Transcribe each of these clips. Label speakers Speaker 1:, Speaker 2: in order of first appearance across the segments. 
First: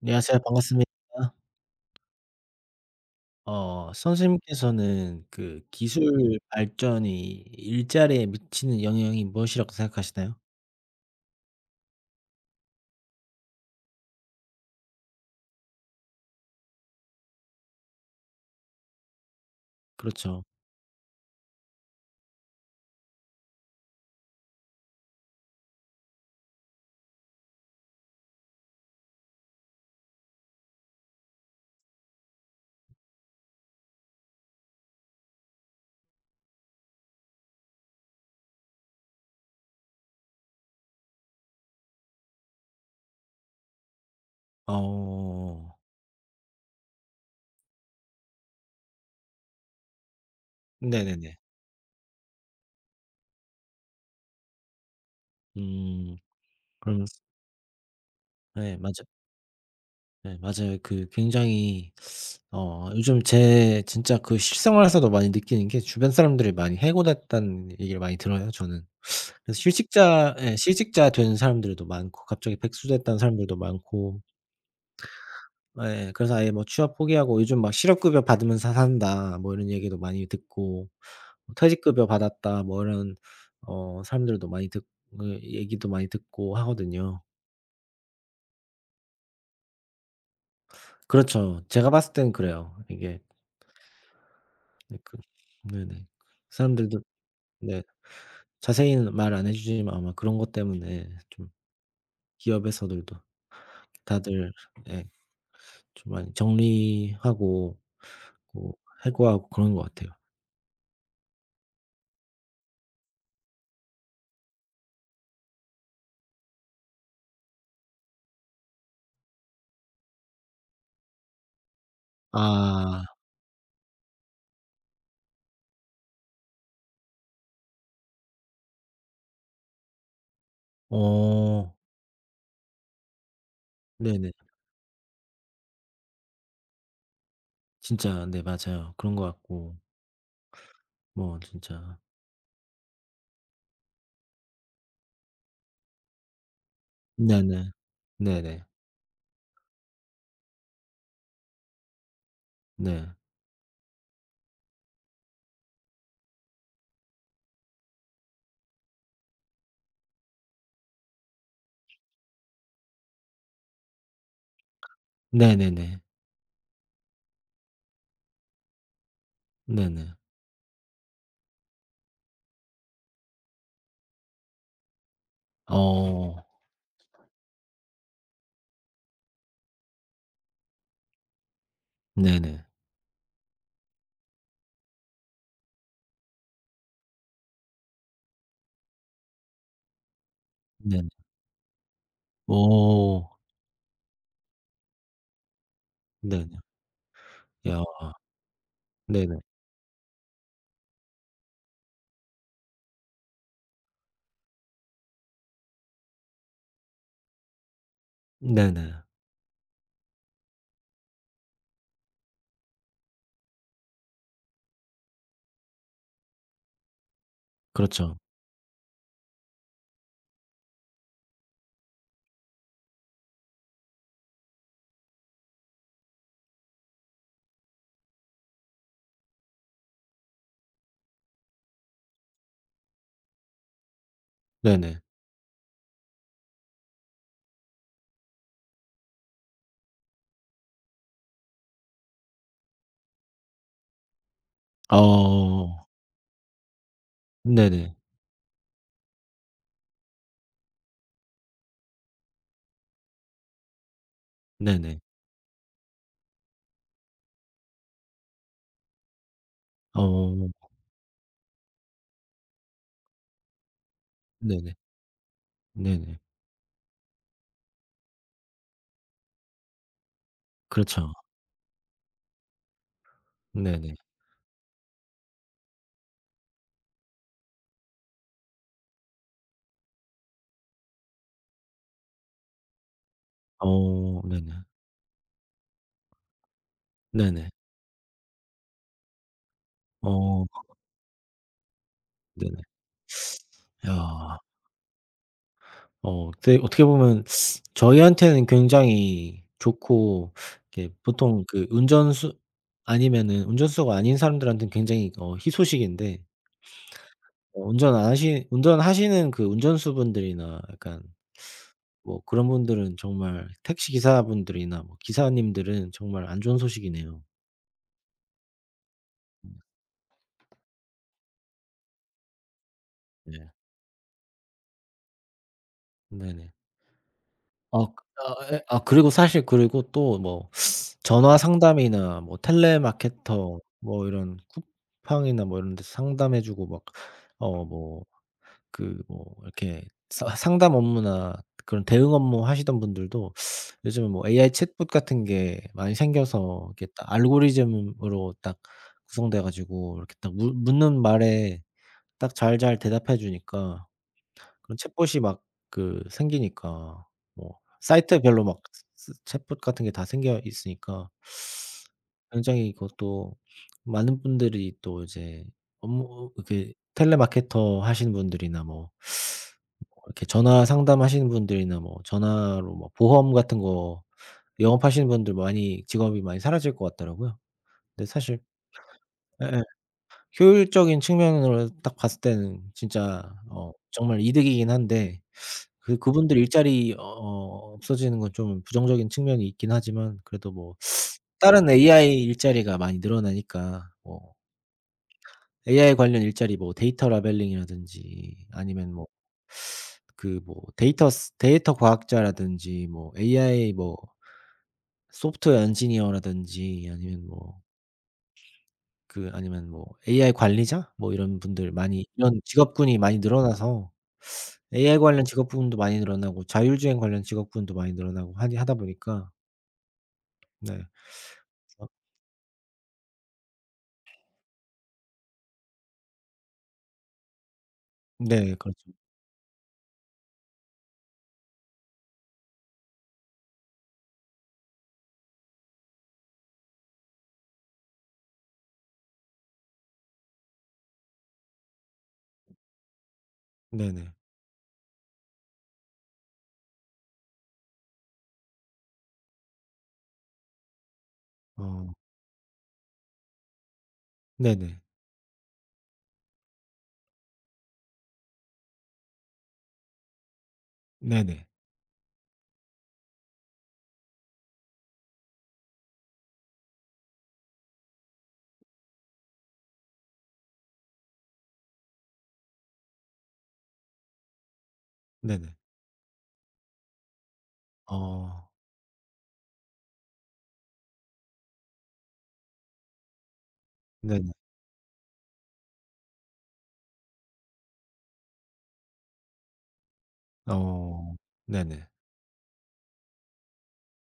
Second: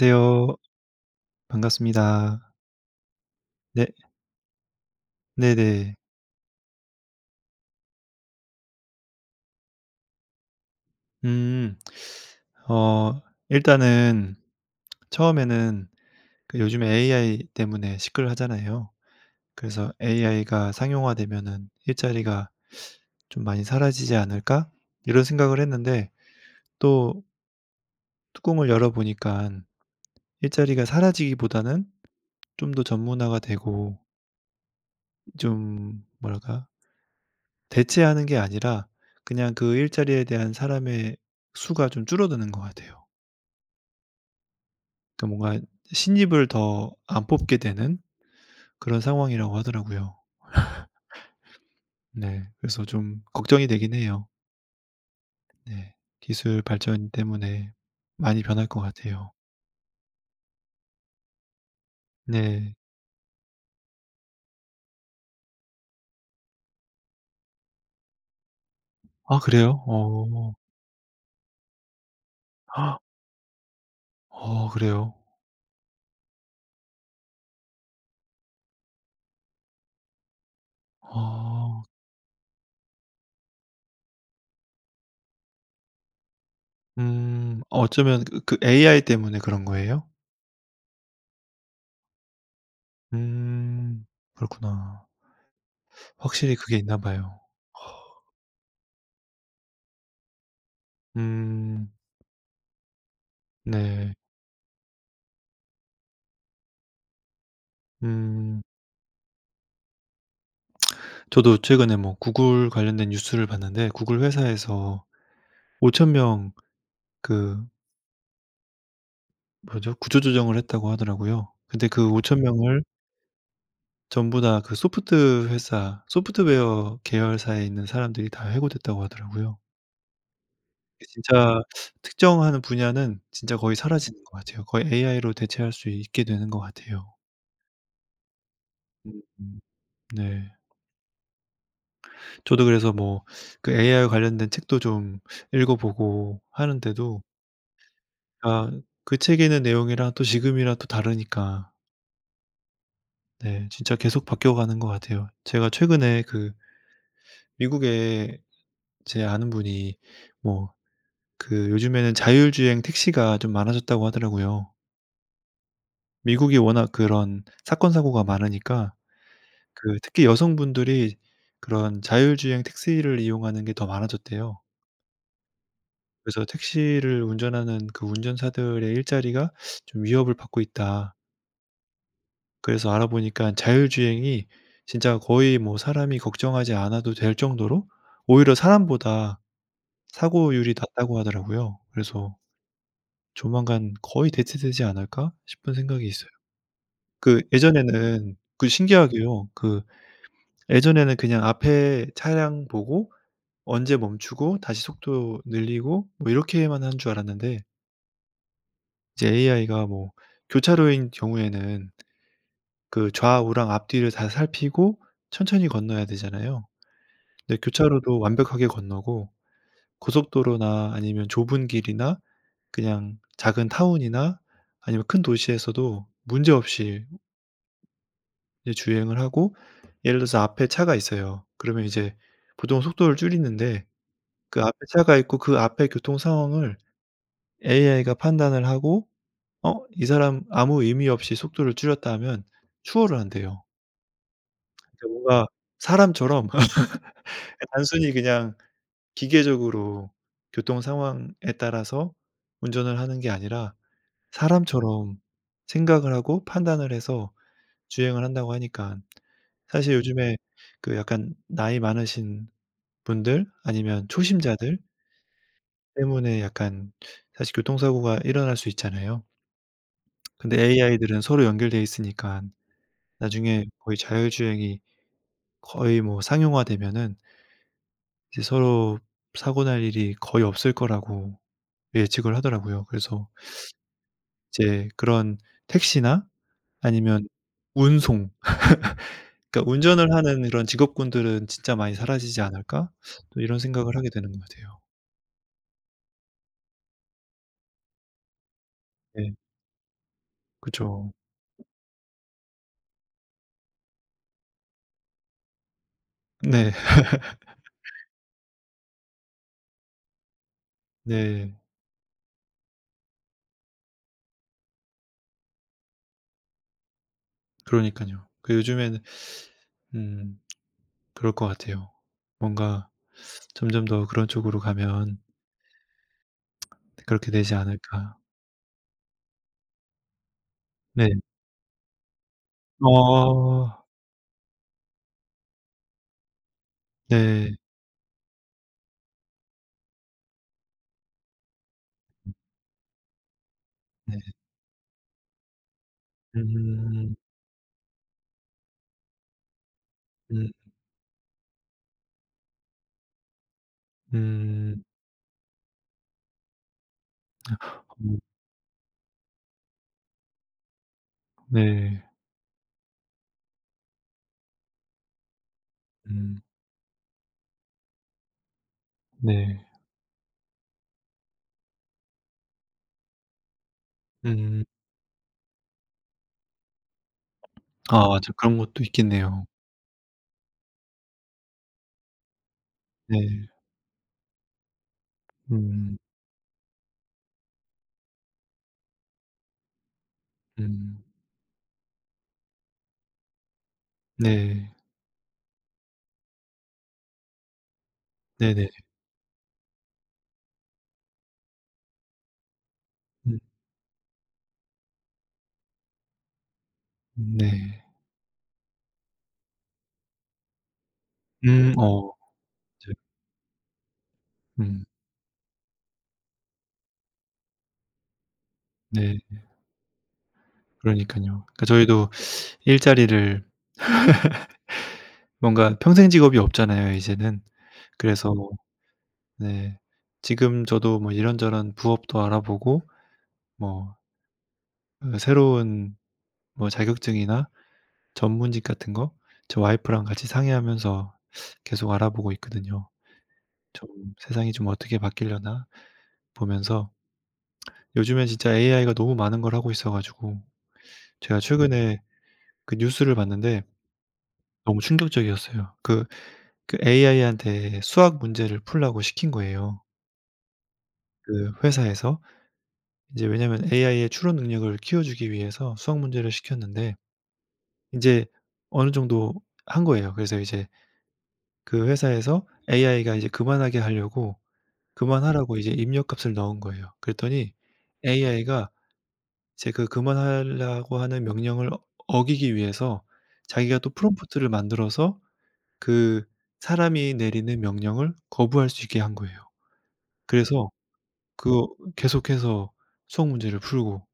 Speaker 1: 네, 안녕하세요. 반갑습니다.
Speaker 2: 반갑습니다. 네.
Speaker 1: 선생님께서는
Speaker 2: 네네.
Speaker 1: 기술 발전이 일자리에 미치는 영향이 무엇이라고 생각하시나요?
Speaker 2: 음. 어 일단은 처음에는 그 요즘에 AI 때문에 시끌하잖아요. 그래서
Speaker 1: 그렇죠.
Speaker 2: 'AI가 상용화되면은 일자리가 좀 많이 사라지지 않을까?' 이런 생각을 했는데 또 뚜껑을 열어 보니까 일자리가 사라지기보다는 좀 더 전문화가 되고 좀 뭐랄까? 대체하는 게 아니라 그냥 그 일자리에 대한 사람의 수가 좀 줄어드는 것 같아요. 그러니까 뭔가
Speaker 1: 어.
Speaker 2: 신입을 더 안 뽑게 되는 그런 상황이라고 하더라고요.
Speaker 1: 네네네.
Speaker 2: 네. 그래서 좀 걱정이 되긴 해요. 네.
Speaker 1: 음.
Speaker 2: 기술
Speaker 1: 그럼
Speaker 2: 발전 때문에 많이 변할
Speaker 1: 네
Speaker 2: 것
Speaker 1: 맞아
Speaker 2: 같아요.
Speaker 1: 네, 맞아요. 굉장히
Speaker 2: 네.
Speaker 1: 요즘 제 진짜 실생활에서도 많이 느끼는 게, 주변 사람들이 많이 해고됐다는 얘기를 많이 들어요 저는.
Speaker 2: 아
Speaker 1: 그래서
Speaker 2: 그래요? 어.
Speaker 1: 실직자 된 사람들도 많고, 갑자기 백수됐다는 사람들도 많고,
Speaker 2: 어 그래요?
Speaker 1: 예. 그래서 아예 취업 포기하고 요즘 막 "실업급여 받으면서 산다." 이런 얘기도 많이 듣고,
Speaker 2: 아.
Speaker 1: "퇴직급여 받았다." 뭐 이런 어 사람들도 많이 듣 어 얘기도 많이 듣고 하거든요.
Speaker 2: 음. 어쩌면 그 AI 때문에 그런 거예요?
Speaker 1: 그렇죠. 제가 봤을 땐 그래요. 이게.
Speaker 2: 음.
Speaker 1: 네.
Speaker 2: 그렇구나.
Speaker 1: 네네.
Speaker 2: 확실히 그게 있나
Speaker 1: 사람들도.
Speaker 2: 봐요.
Speaker 1: 네. 자세히는 말 안 해 주지만 아마 그런 것 때문에 좀
Speaker 2: 음.
Speaker 1: 기업에서들도
Speaker 2: 네.
Speaker 1: 다들, 예, 좀 많이 정리하고
Speaker 2: 음.
Speaker 1: 뭐 해고하고 그런 것 같아요.
Speaker 2: 저도 최근에 뭐 구글 관련된 뉴스를 봤는데 구글 회사에서 5천 명 그 뭐죠? 구조 조정을 했다고 하더라고요. 근데 그5천 명을
Speaker 1: 아.
Speaker 2: 전부 다 소프트웨어 계열사에 있는 사람들이 다 해고됐다고 하더라고요. 그 진짜
Speaker 1: 어.
Speaker 2: 특정한 분야는 진짜 거의 사라지는
Speaker 1: 네네.
Speaker 2: 것 같아요. 거의 AI로 대체할 수 있게 되는 것 같아요.
Speaker 1: 진짜, 네, 맞아요. 그런 것
Speaker 2: 음
Speaker 1: 같고.
Speaker 2: 네.
Speaker 1: 진짜.
Speaker 2: 저도 그래서 뭐 그 AI 관련된 책도 좀 읽어 보고 하는데도
Speaker 1: 네네. 네네.
Speaker 2: 그러니까 그 책에는 내용이랑 또 지금이랑 또 다르니까.
Speaker 1: 네,
Speaker 2: 네. 진짜 계속 바뀌어가는 것 같아요. 제가 최근에 그 미국에 제 아는 분이 뭐 그 요즘에는 자율주행 택시가 좀 많아졌다고 하더라고요.
Speaker 1: 네네네.
Speaker 2: 미국이 워낙 그런 사건 사고가 많으니까 그
Speaker 1: 네네.
Speaker 2: 특히 여성분들이 그런 자율주행 택시를 이용하는 게 더 많아졌대요.
Speaker 1: 어.
Speaker 2: 그래서 택시를 운전하는 그 운전사들의 일자리가 좀 위협을 받고 있다.
Speaker 1: 네네.
Speaker 2: 그래서 알아보니까 자율주행이 진짜 거의 뭐 사람이 걱정하지 않아도 될 정도로 오히려 사람보다 사고율이
Speaker 1: 네네.
Speaker 2: 낮다고 하더라고요. 그래서
Speaker 1: 어.
Speaker 2: '조만간 거의 대체되지 않을까?' 싶은 생각이 있어요.
Speaker 1: 네네.
Speaker 2: 그
Speaker 1: 야.
Speaker 2: 예전에는 그
Speaker 1: 네네.
Speaker 2: 신기하게요. 그 예전에는 그냥 앞에 차량 보고 언제 멈추고 다시 속도 늘리고 뭐 이렇게만 한 줄 알았는데
Speaker 1: 네네.
Speaker 2: 이제 AI가 뭐 교차로인 경우에는 그 좌우랑 앞뒤를 다 살피고 천천히 건너야 되잖아요. 네.
Speaker 1: 그렇죠.
Speaker 2: 교차로도 완벽하게 건너고 고속도로나 아니면 좁은 길이나 그냥 작은 타운이나 아니면 큰 도시에서도 문제없이 이제 주행을 하고 예를 들어서 앞에 차가 있어요. 그러면 이제 보통 속도를 줄이는데 그 앞에
Speaker 1: 네네.
Speaker 2: 차가 있고 그 앞에 교통 상황을 AI가 판단을 하고 '어 이 사람 아무 의미 없이 속도를 줄였다.' 하면 추월을 한대요. 그러니까 뭔가
Speaker 1: 어.
Speaker 2: 사람처럼
Speaker 1: 네네.
Speaker 2: 단순히 그냥 기계적으로 교통 상황에 따라서 운전을 하는 게 아니라
Speaker 1: 네네.
Speaker 2: 사람처럼 생각을 하고 판단을 해서 주행을 한다고 하니까 사실 요즘에
Speaker 1: 어.
Speaker 2: 그 약간 나이 많으신 분들 아니면
Speaker 1: 네네.
Speaker 2: 초심자들
Speaker 1: 네네.
Speaker 2: 때문에 약간 사실 교통사고가 일어날 수 있잖아요. 근데
Speaker 1: 그렇죠.
Speaker 2: AI들은 서로 연결돼 있으니까 나중에
Speaker 1: 네네.
Speaker 2: 거의 자율주행이 거의 뭐 상용화되면은 이제 서로 사고 날 일이 거의 없을 거라고 예측을 하더라고요. 그래서
Speaker 1: 어. 네네.
Speaker 2: 이제 그런 택시나 아니면
Speaker 1: 네네.
Speaker 2: 운송 그러니까 운전을 하는
Speaker 1: 어.
Speaker 2: 그런 직업군들은 '진짜 많이 사라지지
Speaker 1: 네네.
Speaker 2: 않을까?' 또 이런 생각을 하게 되는
Speaker 1: 야.
Speaker 2: 것 같아요.
Speaker 1: 근데 어떻게 보면 저희한테는
Speaker 2: 네.
Speaker 1: 굉장히 좋고, 이렇게
Speaker 2: 그죠.
Speaker 1: 보통 그 운전수 아니면은 운전수가 아닌 사람들한테는 굉장히 희소식인데,
Speaker 2: 네.
Speaker 1: 어 운전 안 하시 운전하시는 그 운전수분들이나 약간
Speaker 2: 네.
Speaker 1: 그런 분들은, 정말 택시기사분들이나 기사님들은 정말 안 좋은 소식이네요.
Speaker 2: 그러니깐요. 그 요즘에는 음 그럴 것 같아요. 뭔가
Speaker 1: 네.
Speaker 2: 점점 더 그런 쪽으로 가면
Speaker 1: 네네.
Speaker 2: 그렇게 되지
Speaker 1: 어
Speaker 2: 않을까.
Speaker 1: 예. 아, 그리고 사실 그리고 또
Speaker 2: 네.
Speaker 1: 전화 상담이나
Speaker 2: 어
Speaker 1: 텔레마케터 이런 쿠팡이나 이런 데서 상담해 주고 막,
Speaker 2: 네.
Speaker 1: 어 뭐 이렇게 사 상담 업무나 그런 대응 업무 하시던 분들도, 요즘은
Speaker 2: 네.
Speaker 1: AI 챗봇 같은 게 많이 생겨서, 이게 딱
Speaker 2: 음.
Speaker 1: 알고리즘으로 딱 구성돼 가지고 이렇게 딱
Speaker 2: 음.
Speaker 1: 물 묻는 말에 딱 잘 대답해 주니까, 그런
Speaker 2: 음.
Speaker 1: 챗봇이 막 생기니까,
Speaker 2: 음.
Speaker 1: 사이트별로 막 스 챗봇 같은 게 다 생겨 있으니까,
Speaker 2: 네.
Speaker 1: 굉장히 이것도 많은 분들이 또 이제 업무,
Speaker 2: 음.
Speaker 1: 이렇게 텔레마케터 하시는 분들이나
Speaker 2: 네.
Speaker 1: 이렇게 전화 상담하시는 분들이나 전화로 보험 같은 거
Speaker 2: 음.
Speaker 1: 영업하시는 분들, 많이 직업이 많이 사라질 것 같더라고요. 근데
Speaker 2: 아 맞아.
Speaker 1: 사실,
Speaker 2: 그런 것도 있겠네요.
Speaker 1: 예예. 효율적인 측면으로 딱 봤을 때는 진짜
Speaker 2: 네.
Speaker 1: 정말 이득이긴 한데,
Speaker 2: 음.
Speaker 1: 그분들 일자리 없어지는 건 좀 부정적인 측면이 있긴 하지만, 그래도
Speaker 2: 음.
Speaker 1: 다른 AI 일자리가 많이 늘어나니까,
Speaker 2: 네.
Speaker 1: AI 관련 일자리, 데이터 라벨링이라든지,
Speaker 2: 네네.
Speaker 1: 아니면 데이터 과학자라든지,
Speaker 2: 음
Speaker 1: AI 소프트웨어 엔지니어라든지, 아니면
Speaker 2: 네.
Speaker 1: 아니면 AI 관리자 이런 분들 많이,
Speaker 2: 어
Speaker 1: 이런
Speaker 2: 이제
Speaker 1: 직업군이 많이 늘어나서,
Speaker 2: 음
Speaker 1: AI 관련 직업군도 많이 늘어나고, 자율주행 관련 직업군도 많이 늘어나고 하니 하다
Speaker 2: 네.
Speaker 1: 보니까. 네.
Speaker 2: 그러니깐요. 그러니까 저희도 일자리를 뭔가 평생 직업이 없잖아요 이제는. 그래서
Speaker 1: 네, 그렇죠.
Speaker 2: 네. 지금 저도 뭐 이런저런 부업도 알아보고 뭐 어 새로운 뭐 자격증이나 전문직 같은 거 저 와이프랑 같이 상의하면서 계속 알아보고 있거든요. 좀
Speaker 1: 네네.
Speaker 2: '세상이 좀 어떻게 바뀌려나?' 보면서 요즘엔 진짜 AI가 너무 많은 걸 하고 있어 가지고 제가 네.
Speaker 1: 어,
Speaker 2: 최근에 그 뉴스를 봤는데 너무
Speaker 1: 네네.
Speaker 2: 충격적이었어요. 그 그 AI한테 수학 문제를 풀라고 시킨 거예요
Speaker 1: 네네.
Speaker 2: 그 회사에서. 이제 왜냐면 AI의 추론 능력을 키워주기 위해서 수학 문제를 시켰는데 인제 어느 정도 한 거예요. 그래서 이제 그 회사에서 AI가 이제 그만하게 하려고 네.
Speaker 1: 네네.
Speaker 2: 그만하라고 이제 입력값을 넣은 거예요. 그랬더니
Speaker 1: 어,
Speaker 2: AI가 제 그 그만하라고 하는 명령을 어기기 위해서 자기가 또
Speaker 1: 네네.
Speaker 2: 프롬프트를 만들어서 그 사람이 내리는 명령을 거부할 수 있게 한 거예요. 그래서
Speaker 1: 어,
Speaker 2: 그거
Speaker 1: 네네.
Speaker 2: 계속해서 수학 문제를 풀고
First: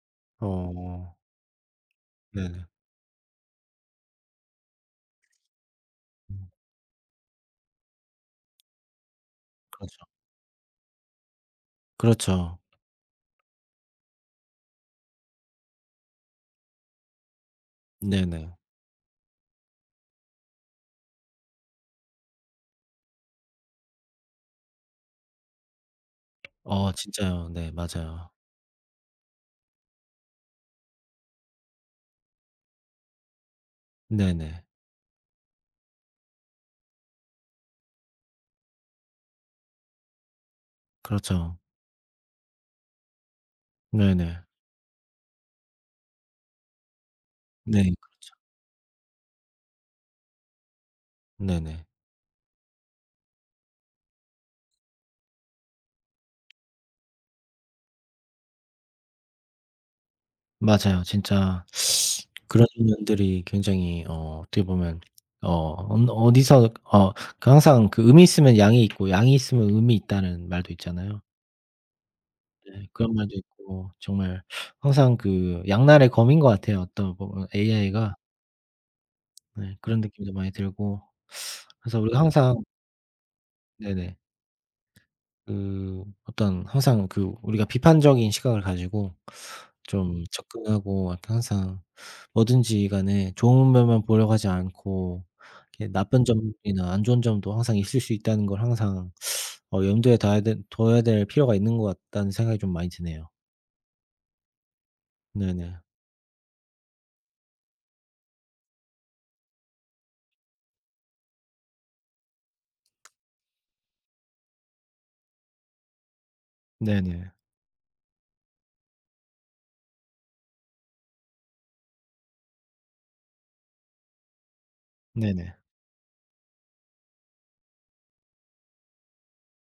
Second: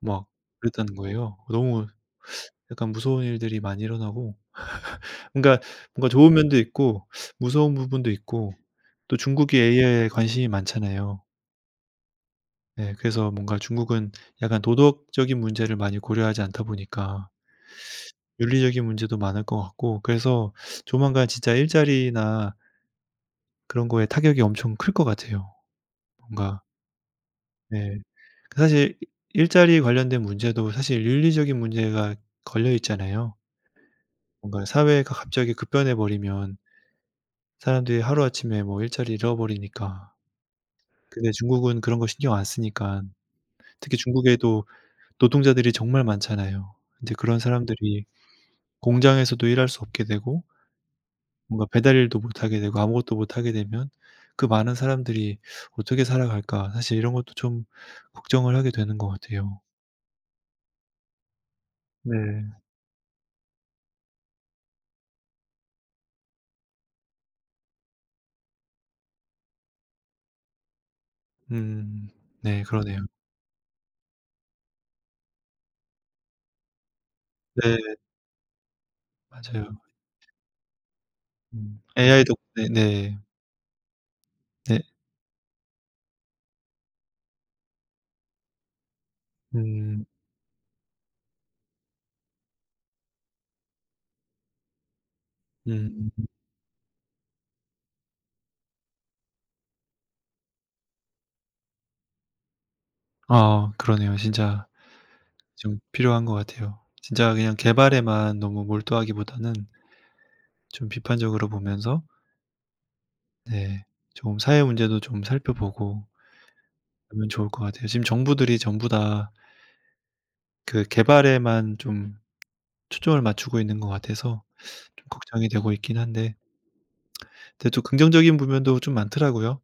Speaker 2: 막 그랬다는
Speaker 1: 어,
Speaker 2: 거예요. 너무
Speaker 1: 네네.
Speaker 2: 약간 무서운 일들이 많이 일어나고 그러니까 뭔가 좋은
Speaker 1: 음.
Speaker 2: 면도 있고 무서운 부분도 있고 또 중국이
Speaker 1: 그렇죠.
Speaker 2: AI에 관심이 많잖아요.
Speaker 1: 그렇죠.
Speaker 2: 네, 그래서 뭔가 중국은 약간 도덕적인 문제를 많이 고려하지 않다 보니까
Speaker 1: 네네.
Speaker 2: 윤리적인 문제도 많을 것 같고 그래서 조만간 진짜 일자리나 그런 거에 타격이 엄청 클 것 같아요. 뭔가
Speaker 1: 어, 진짜요. 네,
Speaker 2: 네.
Speaker 1: 맞아요.
Speaker 2: 그 사실 일자리 관련된 문제도 사실 윤리적인 문제가 걸려 있잖아요.
Speaker 1: 네네.
Speaker 2: 뭔가 사회가 갑자기 급변해 버리면 사람들이 하루아침에 뭐 일자리 잃어버리니까. 근데
Speaker 1: 그렇죠.
Speaker 2: 중국은 그런 거 신경 안 쓰니까 특히
Speaker 1: 네네.
Speaker 2: 중국에도 노동자들이 정말 많잖아요. 이제 그런
Speaker 1: 네.
Speaker 2: 사람들이
Speaker 1: 그렇죠.
Speaker 2: 공장에서도 일할 수 없게 되고 뭔가
Speaker 1: 네네.
Speaker 2: 배달 일도 못하게 되고 아무것도 못하게 되면 '그 많은 사람들이 어떻게 살아갈까.' 사실 이런 것도 좀 걱정을 하게 되는 것 같아요.
Speaker 1: 맞아요. 진짜.
Speaker 2: 네.
Speaker 1: 그런 면들이 굉장히 어떻게 보면, 어 언 어디서 어 그 항상 그 "음이 있으면 양이 있고, 양이 있으면 음이 있다."는 말도 있잖아요.
Speaker 2: 음. 네
Speaker 1: 네.
Speaker 2: 그러네요.
Speaker 1: 그런 말도 있고, 정말 항상 그 양날의 검인 것 같아요. 어떤 부분
Speaker 2: 네
Speaker 1: AI가. 네,
Speaker 2: 맞아요.
Speaker 1: 그런 느낌도 많이 들고.
Speaker 2: 음.
Speaker 1: 그래서 우리가
Speaker 2: AI
Speaker 1: 항상,
Speaker 2: 덕분에 네.
Speaker 1: 네네.
Speaker 2: 네.
Speaker 1: 어떤 항상 그 우리가 비판적인 시각을 가지고
Speaker 2: 음.
Speaker 1: 좀 접근하고, 약간 항상 뭐든지 간에 좋은 면만 보려고 하지 않고, 이렇게
Speaker 2: 음.
Speaker 1: 나쁜 점이나 안 좋은 점도 항상 있을 수 있다는 걸 항상 염두에 둬야 될 필요가 있는 것 같다는 생각이 좀 많이 드네요.
Speaker 2: 아 그러네요. 진짜
Speaker 1: 네네.
Speaker 2: 좀 필요한 것 같아요. 진짜 그냥 개발에만 너무 몰두하기보다는 좀 비판적으로 보면서 네 좀 사회 문제도 좀 살펴보고 하면
Speaker 1: 네네.
Speaker 2: 좋을 것 같아요. 지금 정부들이 전부 다 그 개발에만 좀 초점을 맞추고 있는 것 같아서 좀 걱정이
Speaker 1: 네네.
Speaker 2: 되고 있긴 한데 근데 또 긍정적인 부면도 좀 많더라고요.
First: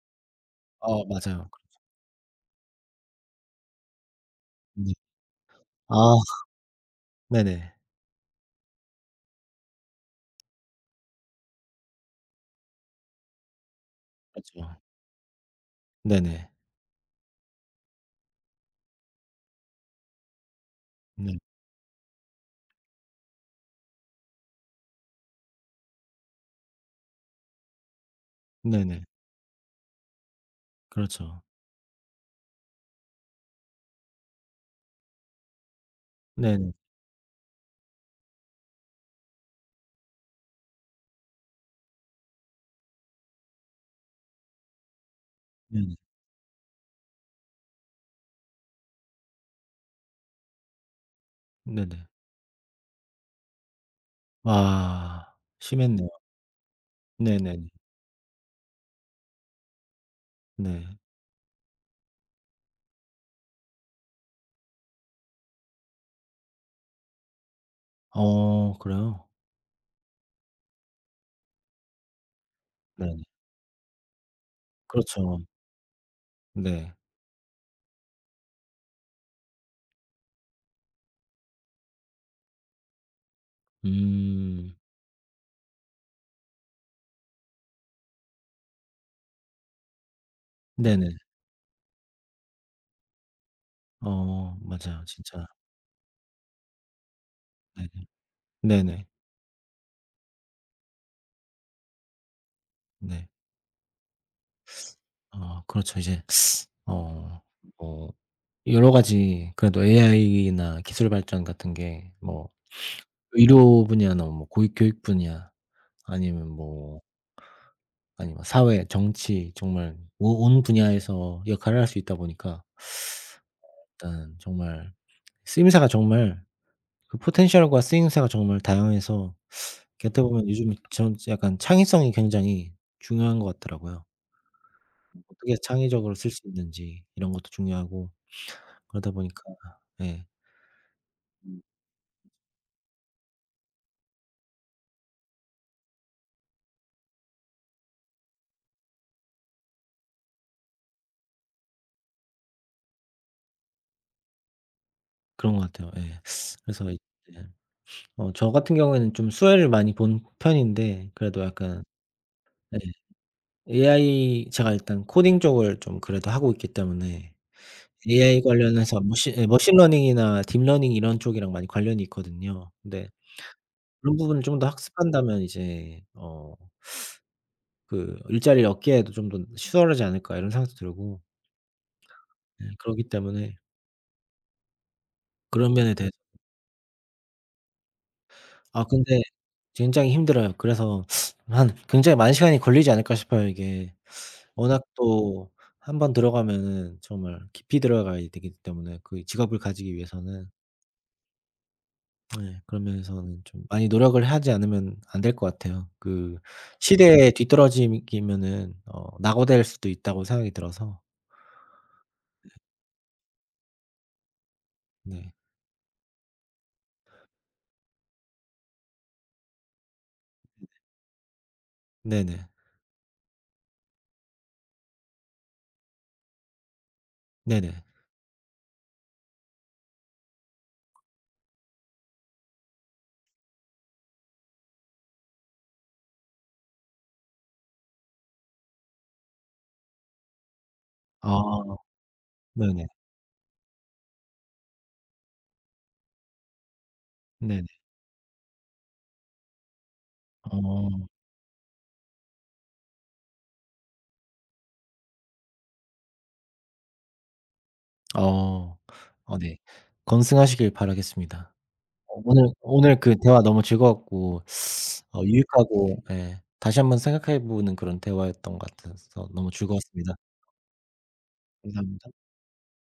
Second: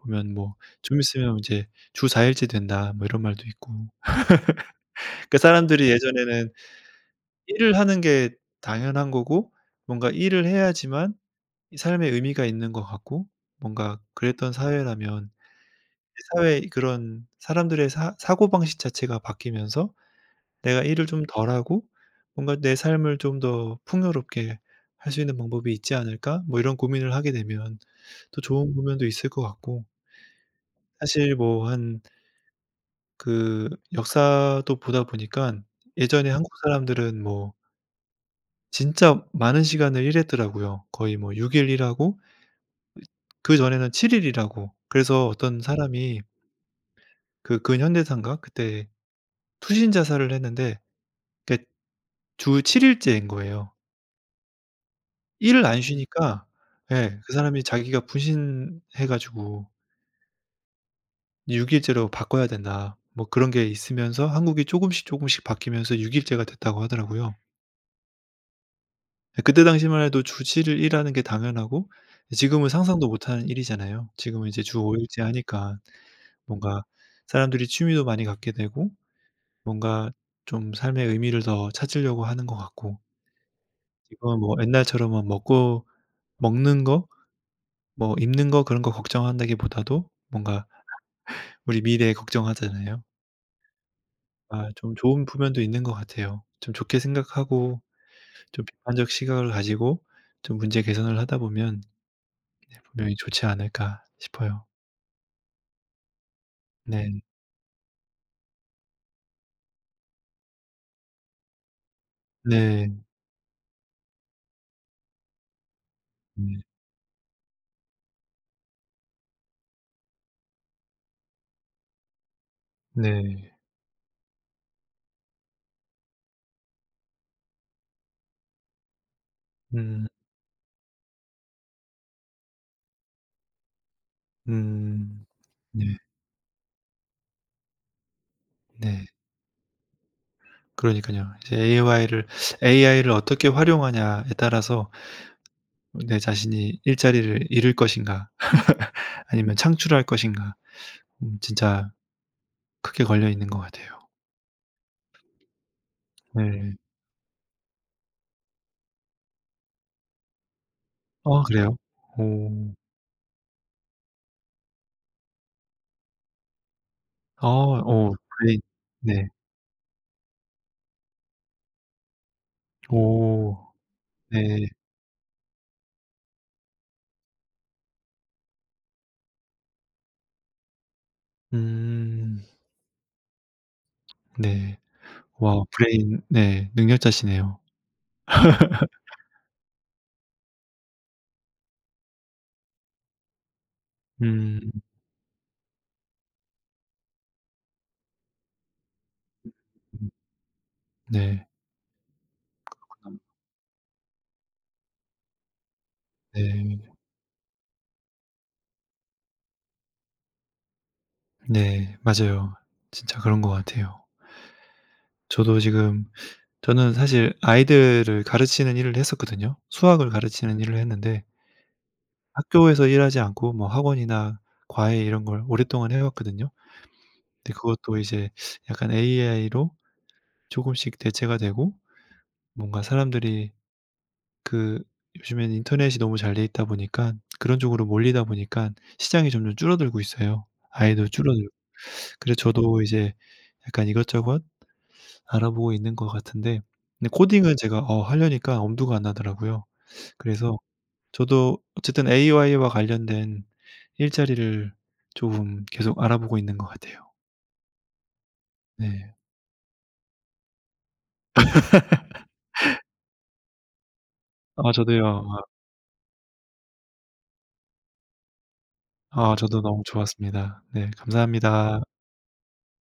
Speaker 2: 보면 뭐 좀
Speaker 1: 어,
Speaker 2: 있으면
Speaker 1: 맞아요.
Speaker 2: 이제 "주 4 일째 된다." 뭐 이런 말도 있고.
Speaker 1: 네.
Speaker 2: 그러니까 사람들이
Speaker 1: 아,
Speaker 2: 예전에는
Speaker 1: 네네.
Speaker 2: 일을 하는 게 당연한 거고 뭔가 일을 해야지만 이 삶에 의미가 있는 것 같고 뭔가 그랬던
Speaker 1: 그렇죠.
Speaker 2: 사회라면 사
Speaker 1: 네네.
Speaker 2: 회 그런 사람들의 사 사고방식 자체가 바뀌면서 내가 일을 좀
Speaker 1: 네,
Speaker 2: 덜 하고 뭔가 '내 삶을 좀 더 풍요롭게 할 수 있는 방법이 있지 않을까?' 뭐 이런 고민을 하게 되면 또 좋은
Speaker 1: 네네.
Speaker 2: 방면도 있을 것 같고 사실
Speaker 1: 그렇죠.
Speaker 2: 뭐 한 그 역사도 보다 보니깐 예전에 한국
Speaker 1: 네네.
Speaker 2: 사람들은 뭐 진짜 많은 시간을 일했더라고요. 거의 뭐 6일 일하고 그전에는 7일 일하고 그래서 어떤
Speaker 1: 네네.
Speaker 2: 사람이 그 근현대사인가 그때 투신 자살을 했는데 그게
Speaker 1: 네네.
Speaker 2: 주 7 일째인 거예요.
Speaker 1: 와.
Speaker 2: 일을 안
Speaker 1: 심했네요.
Speaker 2: 쉬니까 예 그 사람이
Speaker 1: 네네.
Speaker 2: 자기가 분신해 가지고
Speaker 1: 네.
Speaker 2: 6 일제로 바꿔야 된다. 뭐 그런 게 있으면서 한국이 쪼금씩 쪼금씩 바뀌면서 6 일제가 됐다고 하더라고요.
Speaker 1: 어, 그래요?
Speaker 2: 예 그때 당시만 해도 주 7 일 일하는 게 당연하고 지금은 상상도
Speaker 1: 네네.
Speaker 2: 못하는 일이잖아요. 지금은 이제 주 5 일제
Speaker 1: 그렇죠.
Speaker 2: 하니까 뭔가
Speaker 1: 네.
Speaker 2: 사람들이 취미도 많이 갖게 되고 뭔가 좀 삶의 의미를 더 찾으려고 하는 것 같고 지금은 뭐
Speaker 1: 음.
Speaker 2: 옛날처럼 막 먹고 먹는 거 뭐 입는 거 그런 거 걱정한다기보다도 뭔가
Speaker 1: 네네.
Speaker 2: 우리 미래 걱정하잖아요.
Speaker 1: 어,
Speaker 2: 아 좀
Speaker 1: 맞아요.
Speaker 2: 좋은
Speaker 1: 진짜.
Speaker 2: 부면도 있는 것 같아요. 좀 좋게 생각하고
Speaker 1: 네네.
Speaker 2: 좀
Speaker 1: 네네.
Speaker 2: 비판적 시각을 가지고 좀 문제 개선을 하다 보면 네 분명히
Speaker 1: 네.
Speaker 2: 좋지 않을까 싶어요.
Speaker 1: 그렇죠. 이제,
Speaker 2: 네.
Speaker 1: 어 뭐 여러 가지 그래도 AI나 기술 발전 같은 게뭐
Speaker 2: 네.
Speaker 1: 의료 분야나 고위 교육 분야 아니면
Speaker 2: 네.
Speaker 1: 아니면 사회, 정치, 정말 오 온 분야에서 역할을 할 수 있다 보니까,
Speaker 2: 네.
Speaker 1: 일단 정말 쓰임새가 정말, 포텐셜과 쓰임새가 정말 다양해서,
Speaker 2: 음.
Speaker 1: 어떻게 보면 요즘 전 약간 창의성이 굉장히 중요한 것 같더라고요.
Speaker 2: 음.
Speaker 1: 어떻게
Speaker 2: 네.
Speaker 1: 창의적으로 쓸 수 있는지 이런 것도 중요하고.
Speaker 2: 네.
Speaker 1: 그러다 보니까, 예.
Speaker 2: 그러니깐요. 이제 AI를 어떻게 활용하냐에 따라서 내 자신이 일자리를 잃을 것인가 아니면 창출할 것인가 진짜 크게 걸려 있는 것 같아요.
Speaker 1: 그런 것 같아요. 예.
Speaker 2: 네.
Speaker 1: 그래서 이제, 저 같은 경우에는 좀 수혜를 많이 본 편인데, 그래도
Speaker 2: 아 그래요?
Speaker 1: 약간,
Speaker 2: 오.
Speaker 1: 예, AI, 제가 일단 코딩 쪽을 좀 그래도 하고 있기 때문에
Speaker 2: 아 어
Speaker 1: AI
Speaker 2: 브레인
Speaker 1: 관련해서
Speaker 2: 네.
Speaker 1: 머신러닝이나 딥러닝 이런 쪽이랑 많이 관련이 있거든요. 근데
Speaker 2: 오.
Speaker 1: 그런 부분을 좀 더
Speaker 2: 네.
Speaker 1: 학습한다면 이제, '일자리를 얻기에도 좀 더 수월하지 않을까.' 이런 생각도 들고,
Speaker 2: 음.
Speaker 1: 예, 그러기 때문에
Speaker 2: 네. 와
Speaker 1: 그런 면에 대해서.
Speaker 2: 브레인 네. 능력자시네요.
Speaker 1: 아, 근데 굉장히 힘들어요. 그래서 한 굉장히 많은 시간이 걸리지 않을까 싶어요 이게.
Speaker 2: 음.
Speaker 1: 워낙 또 한번 들어가면은 정말 깊이 들어가야 되기 때문에 그 직업을 가지기 위해서는.
Speaker 2: 네.
Speaker 1: 네. 그러면서는 좀 많이 노력을 하지 않으면 안 될 것 같아요. 네.
Speaker 2: 네.
Speaker 1: 시대에 뒤떨어지면은 낙오될 수도 있다고 생각이 들어서.
Speaker 2: 네. 맞아요. 진짜 그런 것 같아요.
Speaker 1: 네.
Speaker 2: 저도 지금 저는 사실 아이들을 가르치는 일을 했었거든요. 수학을 가르치는 일을 했는데
Speaker 1: 네네.
Speaker 2: 학교에서 일하지 않고 뭐 학원이나 과외 이런 걸 오랫동안 해 왔거든요. 근데
Speaker 1: 네네.
Speaker 2: 그것도 이제 약간 AI로 조금씩 대체가 되고 뭔가 사람들이 그 요즘엔 인터넷이 너무 잘 돼 있다 보니까 그런 쪽으로 몰리다 보니까 시장이 점점 줄어들고 있어요. 아이도 줄어들고.
Speaker 1: 아,
Speaker 2: 그래서 저도
Speaker 1: 네네.
Speaker 2: 이제 약간 이것저것 알아보고 있는 것 같은데 근데 코딩은
Speaker 1: 네네.
Speaker 2: 제가 하려니까 엄두가 안 나더라고요. 그래서
Speaker 1: 어.
Speaker 2: 저도 어쨌든 AI와 관련된 일자리를 조금 계속 알아보고 있는 것 같아요.
Speaker 1: 어.
Speaker 2: 네.
Speaker 1: 어, 네. 건승하시길 바라겠습니다. 오늘 대화 너무 즐거웠고,
Speaker 2: 아 저도요. 아
Speaker 1: 유익하고, 예, 다시 한번 생각해 보는 그런 대화였던 것 같아서
Speaker 2: 아
Speaker 1: 너무
Speaker 2: 저도 너무
Speaker 1: 즐거웠습니다.
Speaker 2: 좋았습니다. 네 감사합니다.
Speaker 1: 감사합니다.